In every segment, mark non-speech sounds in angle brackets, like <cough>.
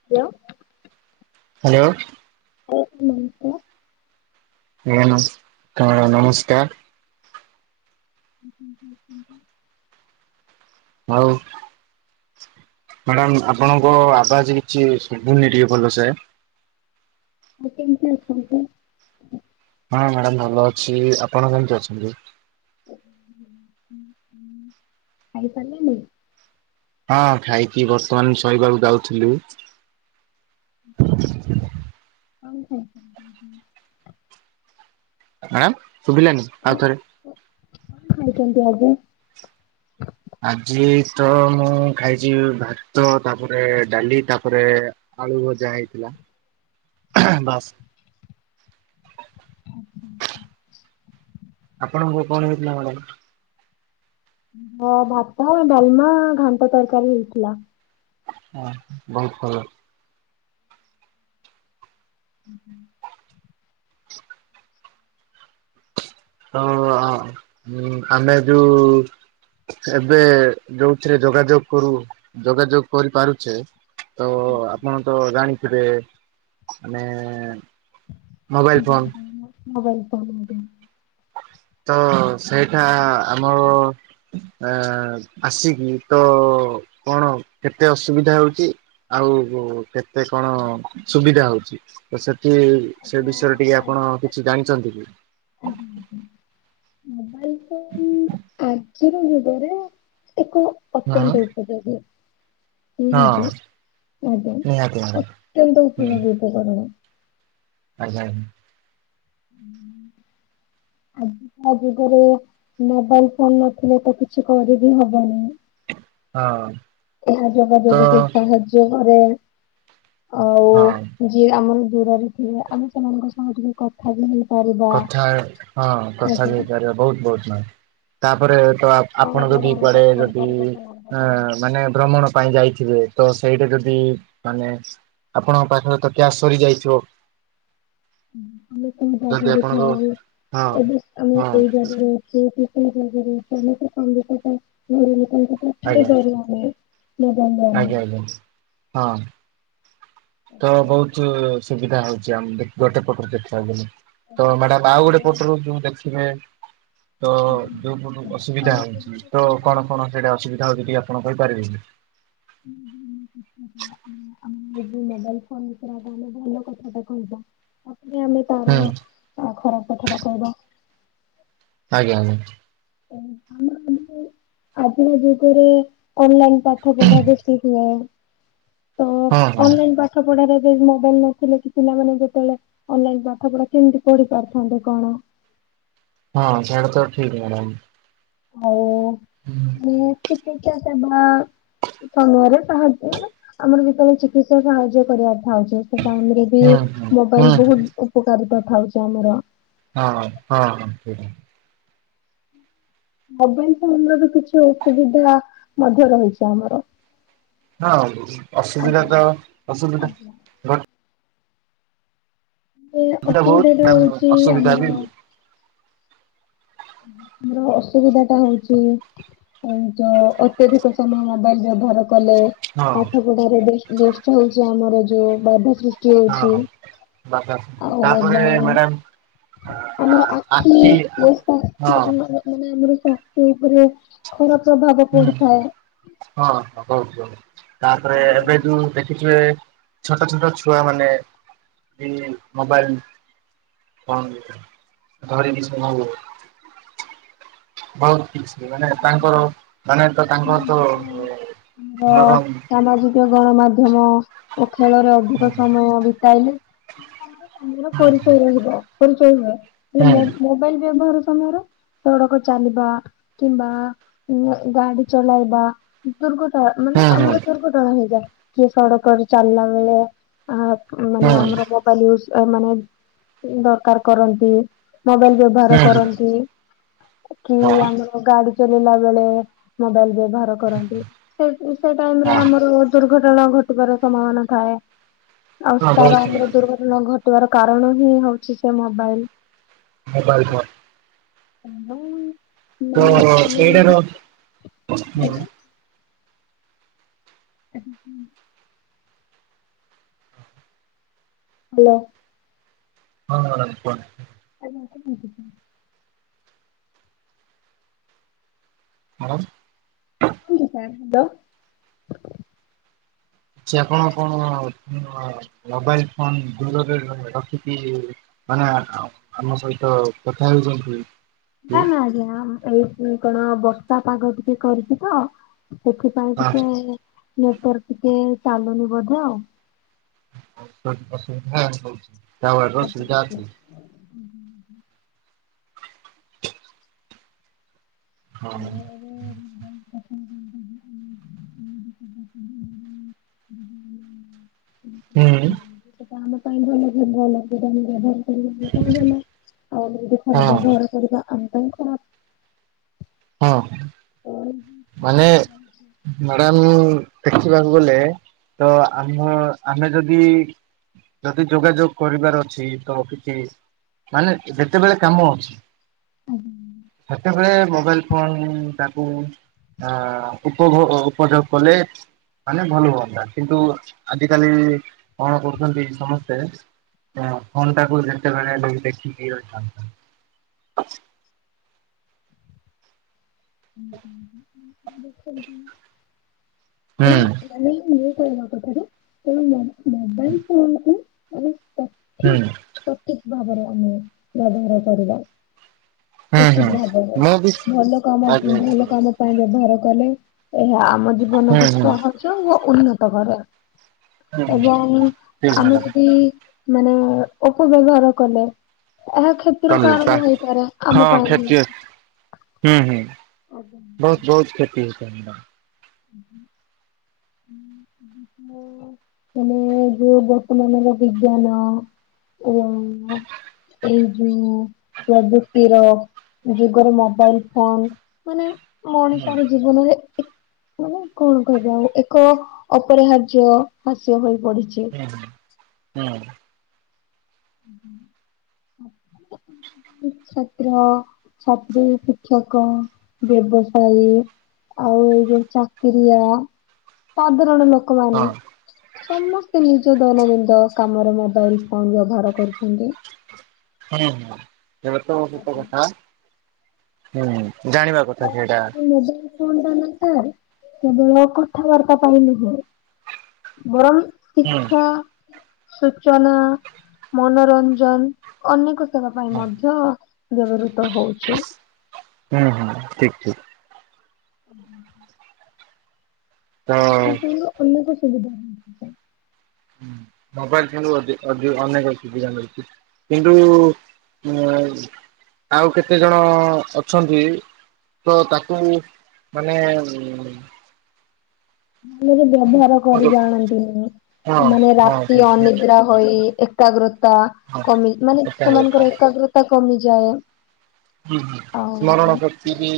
<unintelligible> Hello. <unintelligible> <unintelligible> ହଁ madam ନମସ୍କାର। ହୁଁ ହୁଁ ହୁଁ ହୁଁ ଆଉ। ମ୍ୟାଡ଼ାମ୍ ଆପଣଙ୍କ ଆବାଜ କିଛି ଶଭୁନି ଟିକେ ଭଲସେ। ଆଉ କେମିତି ଅଛନ୍ତି? ହଁ ମ୍ୟାଡ଼ାମ୍ ଭଲ ଅଛି ଆପଣ କେମିତି ଅଛନ୍ତି? ଖାଇସାରିଲେଣି? ହଁ ଖାଇକି ବର୍ତ୍ତମାନ ଶୋଇବାକୁ ଯାଉଥିଲୁ। <unintelligible> ଆଁ ଶୁଭିଲାନି ଆଉ ଥରେ। ଖାଇଚନ୍ତି ଆଜି। ଆଜି ତ ମୁଁ ଖାଇଛି ଭାତ ତାପରେ ଡାଲି ତାପରେ ଆଳୁ ଭଜା ହେଇଥିଲା ବାସ୍। ଆପଣଙ୍କୁ କଣ ହେଇଥିଲା ମ୍ୟାଡାମ୍? ହଁ ଭାତ, ଡାଲମା, ଘାଣ୍ଟ ତରକାରୀ ହେଇଥିଲା। ବହୁତ ଭଲ। <inaudible> ତ ଆ, ମୁଁ ଆମେ ଯୁ ଏବେ ଯୋଉଥିରେ ଯୋଗାଯୋଗ କରୁ, ଯୋଗାଯୋଗ କରିପାରୁଛେ ତ ଆପଣ ତ ଜାଣିଥିବେ, ମାନେ ମୋବାଇଲ୍ ଫୋନ୍। ହଁ ମୋବାଇଲ୍ ଫୋନ୍ <inaudible> ତ ସେଇଠା ଆମ ଆ, ଆସିକି ତ କଣ କେତେ ଅସୁବିଧା ହଉଚି? ଆଉ ଉ, କେତେ କଣ ସୁବିଧା ହଉଛି? ତ ସେଠି ସେ ଆଜ୍ଞା ବିଷୟରେ ଟିକେ ଆପଣ କିଛି ଆଜିକାଲି ଜାଣିଚନ୍ତି କି? ଆଜ୍ଞା <inaudible> ଆଜିର ଯୁଗରେ ଏକ ହଁ ଅତ୍ୟନ୍ତ ଉ ପଯୋଗ ନିହାତି ହଁ ଆଗ ନିହାତି ମ୍ୟାଡ଼ାମ ଅତ୍ୟନ୍ତ ହୁଁ ଉପକାରୀ। ସାଧାରଣ ଆଜ୍ଞା, ଆନ୍ <inaudible> ଆଜିକା ଯୁଗରେ ମୋବାଇଲ୍ ଫୋନ୍ ନଥିଲେ ତ କିଛି କରିବି ହବନି। ହଁ। ଏହା ତ ଯୋଗାଯୋଗକୁ ସାହାଯ୍ୟ କରେ, ଆଉ ହଁ <inaudible> ଯିଏ ଆମର ଦୂରରେ ଥିବା ଆମେ ସେମାନଙ୍କ ସହ ଟିକେ କ ଥା ବି ହେଇ ପାରିବ। କଥା ହଁ କଥା ବି ହେଇପାରିବ, ବହୁତ ବହୁତ ନ- ତାପରେ ତ ଆପଣ ସହଜରେ ଯଦି ଆମେ କୁଆଡେ କଥା ଯଦି ହେଇପାରିବା ସେମାନଙ୍କ ସହ ଏଁ, ମାନେ ଭ୍ରମଣ ପାଇଁ ଯାଇଥିବେ ତ ସେଇଠି ଯଦି ମାନେ ଆପଣଙ୍କ ପାଖରେ ତ କ୍ୟାସ୍ ସରି ଯାଇଥିବ। <unintelligible> ଯେକୌଣସି ଯଦି ଜାଗାରେ ଆପଣଙ୍କ ଥାଉ ହେଲେ, ହଁ ଏବେ ଆମେ ହଁ ଏଇ ଜାଗାରେ ସେଇଥିପାଇଁ <unintelligible> କଥା ହେଇ ଆଜ୍ଞା ପାରୁନଥାଏ। ଜାଗାର ନା ଆଜ୍ଞା, ଆଜ୍ଞା ହଁ। ତ ବହୁତୁ ସୁବିଧା ହଉଛି ଆମ୍ ଦେ-ଗୋଟେ ପଟରୁ ଦେଖିବାକୁ ଗଲେ। ତ ମ୍ୟାଡାମ୍ ଆଉ ଗୋଟେ ଆଜ୍ଞା। ପଟରୁ ଯୁ ଦେଖିବେ। ତ ଯୋଉ ପଟରୁ ଆଉ ଅସୁବିଧା ଏବେ ହଉଛି ତ ଦେଖନ୍ତୁ କଣ କଣ ସେଇଟା ଅସୁବିଧା ହଉଛି ଟିକେ ଆପଣ କହିପାରିବେ କି? <inaudible> <unintelligible> ଆମେ ଯଦି ମୋବାଇଲ୍ ଫୋନ୍ ବିଷୟରେ ଆପଣ ମାନେ ଭଲ କଥାଟା କହିବା, ତାପରେ ଆମେ ହୁଁ। ଆଉ ଖରାପ କଥା ଟା କହିବ। ଆଜ୍ଞା, ଆଜ୍ଞା। <inaudible> ଆଜିକା ଯୁଗରେ ଅନଲାଇନ୍ ପାଠ ପଢା ବେଶୀ ହୁଏ। ତ ହଁ ହଁ ଅନଲାଇନ୍ ପାଠ ପଢାରେ ଏବେ ମୋବାଇଲ୍ ନଥିଲେ କି ପିଲାମାନେ ଯେତେବେଳେ ଅନଲାଇନ୍ ପାଠ ପଢା କେମିତି ପଢି ପାରୁିଥାନ୍ତେ କଣ? ହଁ ସେଟା ତ ଠିକ ମ୍ୟାଡାମ୍। ଆଉ <unintelligible> ନେ ସାଙ୍ଗରେ ସାହା, ମାନେ ଆମର ଭିତରେ ଚିକିତ୍ସା ସାହାଯ୍ୟ କରିବାର ଥାଉଚି। ସେ ଟାଇମ୍ ରେ ବି ହୁଁ ହୁଁ ହୁଁ ମୋବାଇଲ୍ ହୁଁ ବହୁତ ଉପକାରିତା ଥାଉଚି ଆମର। ହଁ ହଁ ସେଇଟା। ମୋବାଇଲ ଫୋନ ର ବି କିଛି ଅସୁବିଧା ମଧ୍ୟ ରହିଚି ଆମର। ହଁ ଅସୁବିଧା ଆଜ୍ଞା ତ ଅସୁବିଧା। ଆଜ୍ଞା। ମାନେ ଘଟିଲା ବହୁତ ଅସୁବିଧାଟା ମ୍ୟାମ ହୋଉଚି ଅସୁବିଧା ବି ଆମର ମୋର ଅସୁବିଧା ଟା ହୋଉଚି <unintelligible> ଅତ୍ୟଧିକ ସମୟ ମୋବାଇଲ ବ୍ୟବହାର କଲେ। ହଁ ପାଠ ପଢାରେ ବେଷ୍ଟ୍ ବେଷ୍ଟ୍ ହୋଉଚି ଆମର ଯୋଉ ବାଧା ସୃଷ୍ଟି ହୋଉଚି। ହଁ ବାପା ଆଉ ତାପରେ ବ୍ୟବହାରରେ ମ୍ୟାଡାମ ଆମର ଆଖି <unintelligible> ହୁଁ ମାନେ ଆମର ସ୍ଵାସ୍ଥ୍ୟ ଉପରେ ଖରାପ ପ୍ରଭାବ ପଡିଥାଏ। ହଁ ହଁ <unintelligible> ତାପରେ ଏବେ ଯୋଉ ଦେଖିଥିବେ ଛୋଟ ଛୋଟ ଛୁଆ ମାନେ ଇ ମୋବାଇଲ୍ <unintelligible> ଧରିକି <unintelligible> ବୋହୁତ କିଛି ମାନେ ତାଙ୍କର ମାନେ ତ ତାଙ୍କର ତ ସାମାଜିକ ଆମର ନରମ ସାମାଜିକ ଗଣମାଧ୍ୟମ ଓ ଖେଳରେ ହୁଁ ଅଧିକ ସମୟ ବିତାଇଲେ। <unintelligible> ସ୍ୱାମୀର ହୁଁ ପରିଚୟ ରହିବ। ପରିଚୟ ହୁଏ। ହୁଁ ହେଲେ ହୁଁ ମୋ-ମୋ ମୋବାଇଲ ବ୍ୟବହାର ସମୟରେ ସଡ଼କ ଚାଲିବା କିମ୍ବା ଉଁ ଗାଡି ଚଲାଇବା। ଦୁର୍ଘଟଣା ମାନେ ହୁଁ ଆମର ଦୁର୍ଘଟଣା ହେଇଯାଏ। କିଏ ସଡକରେ ଚାଲିଲା ବେଳେ ଆ ମାନେ ହୁଁ ଆମର ହୁଁ ମୋ <unintelligible> ମାନେ ଦରକାର୍ କରନ୍ତି ମୋବଇଲ୍ ବ୍ୟହାର କରନ୍ତି କି ହଁ ହଁ ଆମର ଗାଡି ଚଲେଇଲା ବେଳେ ମୋବାଇଲ ବ୍ୟବହାର କରନ୍ତି। ସେ ସେ ଟାଇମରେ ହଁ ଆମର ଦୁର୍ଘଟଣା ଘଟିବାର ସମ୍ଭାବନା ଥାଏ। ଅସ୍ଥାର ବହୁତ ଆମର ଦୁର୍ଘ ଘଟିବାର କାରଣ ହିଁ ହୋଉଚି ସେ ମୋବାଇଲ୍। Mobile phone. <unintelligible> ଓ ମାନେ ହୋ ଆମେ ଏଇଟାର ହୁଁ। <unintelligible> ହାଲୋ। ହଁ ହଁ ମ୍ୟାଡ଼ାମ୍ କୁହନ୍ତୁ? ଆଜ୍ଞ <unintelligible> କଛି ମାଡ଼ାମ୍। କିସ ସାର୍ ହାଲୋ। ଚ୍ୟା ଆପଣ କଣ ମୋବାଇଲ ଫୋନ ଦୂରରେ ର-ରଖିକି ମାନେ ଆ-ଆ-ଆମ ସହିତ କଥା ହେଉଛନ୍ତି। କି ନା ନା ଆଜ୍ଞା ଏଇଠି କଣ ବର୍ଷା ପାଗ ଟିକେ କରିଚି ତ। ସେଥିପାଇଁ ଆ ଟିକେ ନେଟୱାର୍କ ଟିକେ ଚାଲୁନି ବୋଧେ ଆଉ। ହ ଅସୁବିଧା ହୋଉଛି। ଆଜ୍ଞା ଆଜ୍ଞା। ହଁ। ମୁଁ ଏବେ ହୁଁ। ଆମ ପାଇଁ ଭଲ ଭଲ ସେଟମେ ବ୍ୟବହାର କରୁ ଆମ ଭଲ ଆଉ ଏମିତି ହଁ ଖରାପ ବ୍ୟବହାର କରିବା ଆମ ପାଇଁ ଖରାପ୍। ହଁ ତେଣୁ ମାନେ ମ୍ୟାଡ଼ାମ ଦେଖିବାକୁ ଗଲେ ତ ଆମ ଆମେ ଯଦି ଯଦି ଯୋଗାଯୋଗ କରିବାର ଅଛି ତ କିଛି ମାନେ ଯେତେବେଳେ କାମ ଅଛି ସେତେବେଳେ ମୋବାଇଲ କଣ ତାକୁ ଅଁ ଉପଭୋଗ ଉପଯୋଗ କଲେ ମାନେ ଭଲ ହୁଅନ୍ତା କିନ୍ତୁ ଆଜିକାଲି କଣ କରୁଚନ୍ତି ସମସ୍ତେ ତ ଫୋନଟାକୁ ଯେତେବେଳେ ଯାଇ ଦେଖିକି ରହିଥାନ୍ତୁ। <unintelligible> ହୁଁ ମାନେ ଇଏ <unintelligible> କଥାଟା ତେଣୁ ମୋ ମୋବାଇଲ ଫୋନକୁ ମାନେ ତା ହୁଁ। ସଠିକ ଭାବରେ ଆମେ ବ୍ୟବହାର କରିବା। ହୁଁ ହୁଁ ଉଚିତ ଭାବରେ ମୁଁ ବି ଭଲ କାମ ଆଜ୍ଞା ଆଜ୍ଞା ଭଲ ହୁଁ କାମ ପାଇଁ ବ୍ୟବହାର କଲେ ଏହା ଆମ ଜୀବନକୁ ହୁଁ ସହଜ ଓ ଉନ୍ନତ କରେ। ହୁଁ ଏବଂ ଠିକ ଆମେ ମ୍ୟାଡ଼ାମ ଯଦି ମାନେ ଅପବ୍ୟବହାର କଲେ ଏହା କ୍ଷତିର କଲି ତା କାରଣ ହେଇପାରେ। ଆମ ହଁ ପାଇଁ ହିଁ। କ୍ଷତି ହୁଁ ହୁଁ ଆଜ୍ଞା। ବୋହୁତ ବୋହୁତ କ୍ଷତି ହୋଉଚି ଆମର। ହ ହ ମାନେ ଯୋଉ ବର୍ତ୍ତମାନର ବିଜ୍ଞାନ ଏବଂ ଏଇ ଯୋଉ ପ୍ରଯକ୍ତିର ଯୁଗରେ ମୋବାଇଲ ଫୋନ ମାନେ ମଣିଷର ହୁଁ ଜୀବନରେ ଏ ମାନେ କଣ କହିବା ଆଉ ଏକ ଅପରିହାର୍ଯ୍ୟ ହାସ୍ୟ ହୋଇ ପଡିଚି। ହୁଁ ହୁଁ। ହୁଁ ହଁ। ଛାତ୍ର, ଛାତ୍ରୀ, ଶିକ୍ଷକ, ବ୍ୟବସାୟୀ ଆଉ ଏଇ ଯୋଉ ଚାକିରିଆ ସାଧାରଣ ଲୋ ହଁ ଲୋକମାନେ ସମସ୍ତେ ନିଜର ଦୈନନ୍ଦନ୍ଦ କାମରେ ମୋବାଇଲ ଫୋନ ବ୍ୟବହାର କରୁଛନ୍ତି। ହୁଁ ହୁଁ ଏଟା ତ ଗୋଟେ କଥା ହୁଁ ଜାଣିବା କଥା ସେଇଟା। ଆଉ ମୋବାଇଲ ଫୋନଟା ନା ସାର କେବଳ କଥାବାର୍ତ୍ତା ପାଇଁ ନୁହେଁ ବରଂ ହୁଁ ଶିକ୍ଷା, ସୂଚନା, ମନୋରଞ୍ଜନ ଅନେକ ସେବା ପାଇଁ ହୁଁ ମଧ୍ୟ ବ୍ୟବହୃତ ହୋଉଚି। ହୁଁ ହୁଁ ଠିକ ଠିକ। <unintelligible> ତ <unintelligible> ଅନେକ ସୁବିଧା‌ ରହିଚି। ହୁଁ ମୋବାଇଲ କିନ୍ତୁ ଅଧି ଅଧିକ ଅନେକ ସୁବିଧା ମିଳୁଛି କିନ୍ତୁ ଉ ଆଉ କେତେ ଜଣ ଅଛନ୍ତି ତ ତାକୁ ମାନେ ଉଁ ମାନେ ବ୍ୟବହାର କରି ହଁ ଜାଣନ୍ତିନି ମାନେ ହଁ ରାତି ଠିକ ଅନିଦ୍ରା ହୋଇ ଏ ଏକାଗ୍ରତା ହଁ। କମି ମାନେ ଏକା କଥା ସେମାନଙ୍କର ଏକାଗ୍ରତା କମିଯାଏ। ହୁଁ ହୁଁ ଆଉ ସ୍ମରଣ ଶକ୍ତି ବି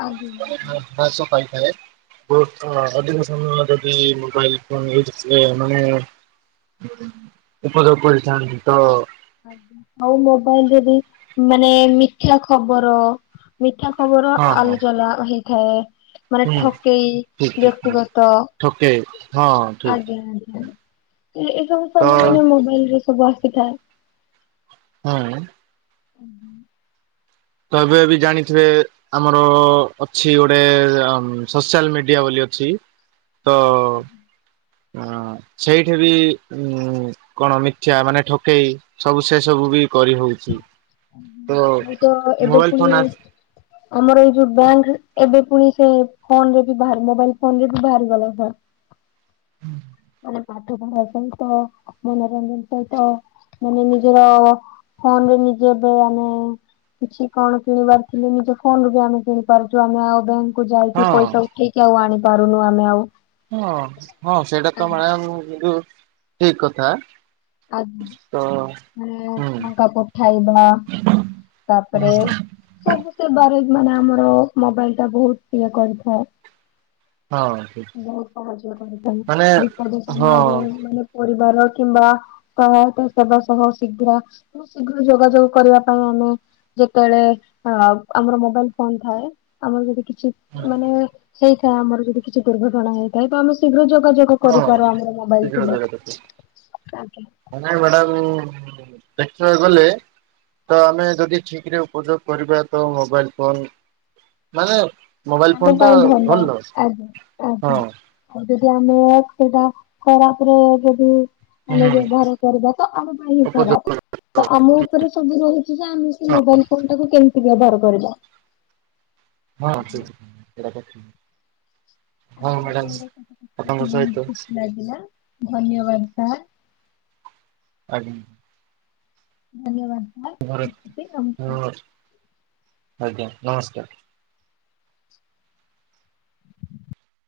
ହ୍ରାସ ପାଇଥାଏ। ବୋହୁତ ଅଧିକ ସମୟ ଯଦି ମୋବାଇଲ ଫୋନ୍ ୟୁଜ କଲେ ମାନେ ଉପଯୋଗ କରିଥାନ୍ତି ତ ଆଜ୍ଞା ଆଉ ମୋବାଇଲ ଯଦି ମାନେ ମିଥ୍ୟା ଖବର ମିଠା ଖବର ହଁ ହଁ ଆଲୋଚନା ହେଇଥାଏ। ମାନେ ହୁଁ ଠକେଇ ଠିକ ଠିକ ହଁ ବ୍ୟକ୍ତିଗତ ଠକେ ହଁ ଆଜ୍ଞା ଠିକ। ଆଜ୍ଞା ଏ ସବୁ ତ ସବୁ ମାନେ ମୋବାଇଲ ରେ ସବୁ ଆସିଥାଏ। ହୁଁ। ହୁଁଁ। ତ ଏବେ ଏବେ ଜାଣିଥିବେ ଆମର ଅଛି ଗୋଟେ ସୋସିଆଲ ମିଡିଆ ବୋଲି ଅଛି। ତ ଅଁ ସେଇଠି ବି ଉ କଣ ମିଥ୍ୟା ମାନେ ଠକେଇ ସବୁ ସେ ସବୁ ବି କରି ହଉଛି। ତ ଆଉ ତ ଏବେ ମୋବାଇଲ ଫୋନ ପୁଣି ଆସ ଆମର ଏଇ ଯୋଉ ବ୍ୟାଙ୍କ ଏବେ ପୁଣି ସେ ଫୋନ ରେ ବି ବାହାର ମୋବାଇଲ ଫୋନ ରେ ବି ବାହାରି ଗଲା। ମାନେ ପାଠ ପଢ଼ା ସହିତ ମନୋରଞ୍ଜନ ସହିତ ମାନେ ନିଜର ଫୋନ ରେ ନିଜେ ଏବେ ଆମେ କିଛି କଣ କିଣିବାର ଥିଲେ ନିଜ ଫୋନ ବି ଆମେ କିଣି ପାରୁଛୁ ଆମେ ଆଉ ବ୍ୟାଙ୍କ କୁ ଯାଇକି ହଁ ପଇସା ଉଠେଇକି ଆଉ ଆଣି ପାରୁନୁ ଆମେ ଆଉ। ହଁ ହଁ ସେଇଟା ତ ଆଜ୍ଞା ମ୍ୟାଡାମ କିନ୍ତୁ ଠିକ କଥା। ଆଜ୍ଞା ତ ମାନେ ଟଙ୍କା ପଠାଇବା। ତାପରେ ହୁଁ ସବୁ ସେବାରେ ମାନେ ଆମର ମୋବାଇଲ ଟା ବହୁତ ଇଏ କରିଥାଏ। ହଁ ଠିକ ବହୁତ ସାହାଜ କରିଥାଏ, ମାନେ ବିପଦ ସମୟରେ ହଁ ମାନେ ପରିବାର କିମ୍ବା ସହାୟତା ସେବା ସହ ଶୀଘ୍ର ବହୁତ ଶୀଘ୍ର ଯୋଗାଯୋଗ କରିବା ପାଇଁ ଆମେ ଯେତେବେଳେ ଆମର ମୋବାଇଲ ଫୋନ ଥାଏ ଆମର ଯଦି ମାନେ ହେଇଥାଏ ଆମର ଯଦି କିଛି ଦୁର୍ଘଟଣା ହେଇଥାଏ ତ ଆମେ ଶୀଘ୍ର ଯୋଗାଯୋଗ ହଁ କରିପାରୁ ଆମର ମୋବାଇଲ ଶୀଘ୍ର ଥିଲେ, ଜାଗା ଦେଖ ଆଜ୍ଞା। ନାଇଁ ମ୍ୟାଡ଼ାମ ଦେଖିବାକୁ ଗଲେ ତ ଆମେ ଯଦି ଠିକ ରେ ଉପଯୋଗ କରିବା ତ ମୋବାଇଲ ଫୋନ ମାନେ ମୋବାଇଲ ଫୋନ ଆମ ଟା ପାଇଁ ଭଲ ଆଜ୍ଞା ଆଜ୍ଞା। ହଁ ଆଉ ଯଦି ଆମେ ସେଇଟା ଖରାପ ରେ ଯଦି ଆମେ ହୁଁ ବ୍ୟବହାର କରିବା ତ ଆମ ପାଇଁ ହି ଉପଯୋଗ ଖରାପ। ତ କରିବା ଆମ ଉପରେ ସବୁ ରହିଛି ଯେ ଆମେ ସେ ହଁ ମୋବାଇଲ ଫୋନ ଟାକୁ କେମିତି ବ୍ୟବହାର କରିବା। <inaudible> ହଁ ସେ ସେଟା କରିଚି। ଆଜ୍ଞା ଆପଣଙ୍କ ଆପଣଙ୍କ ସହିତ ଖୁସି ଲାଗିଲା ଧନ୍ୟବାଦ ସାର୍। ଆଜ୍ଞା। ଧନ୍ୟବାଦ। ସାର୍ ହଁ ରଖୁଛି ନମସ୍କାର। ହଁ ଆଜ୍ଞା ନମସ୍କାର।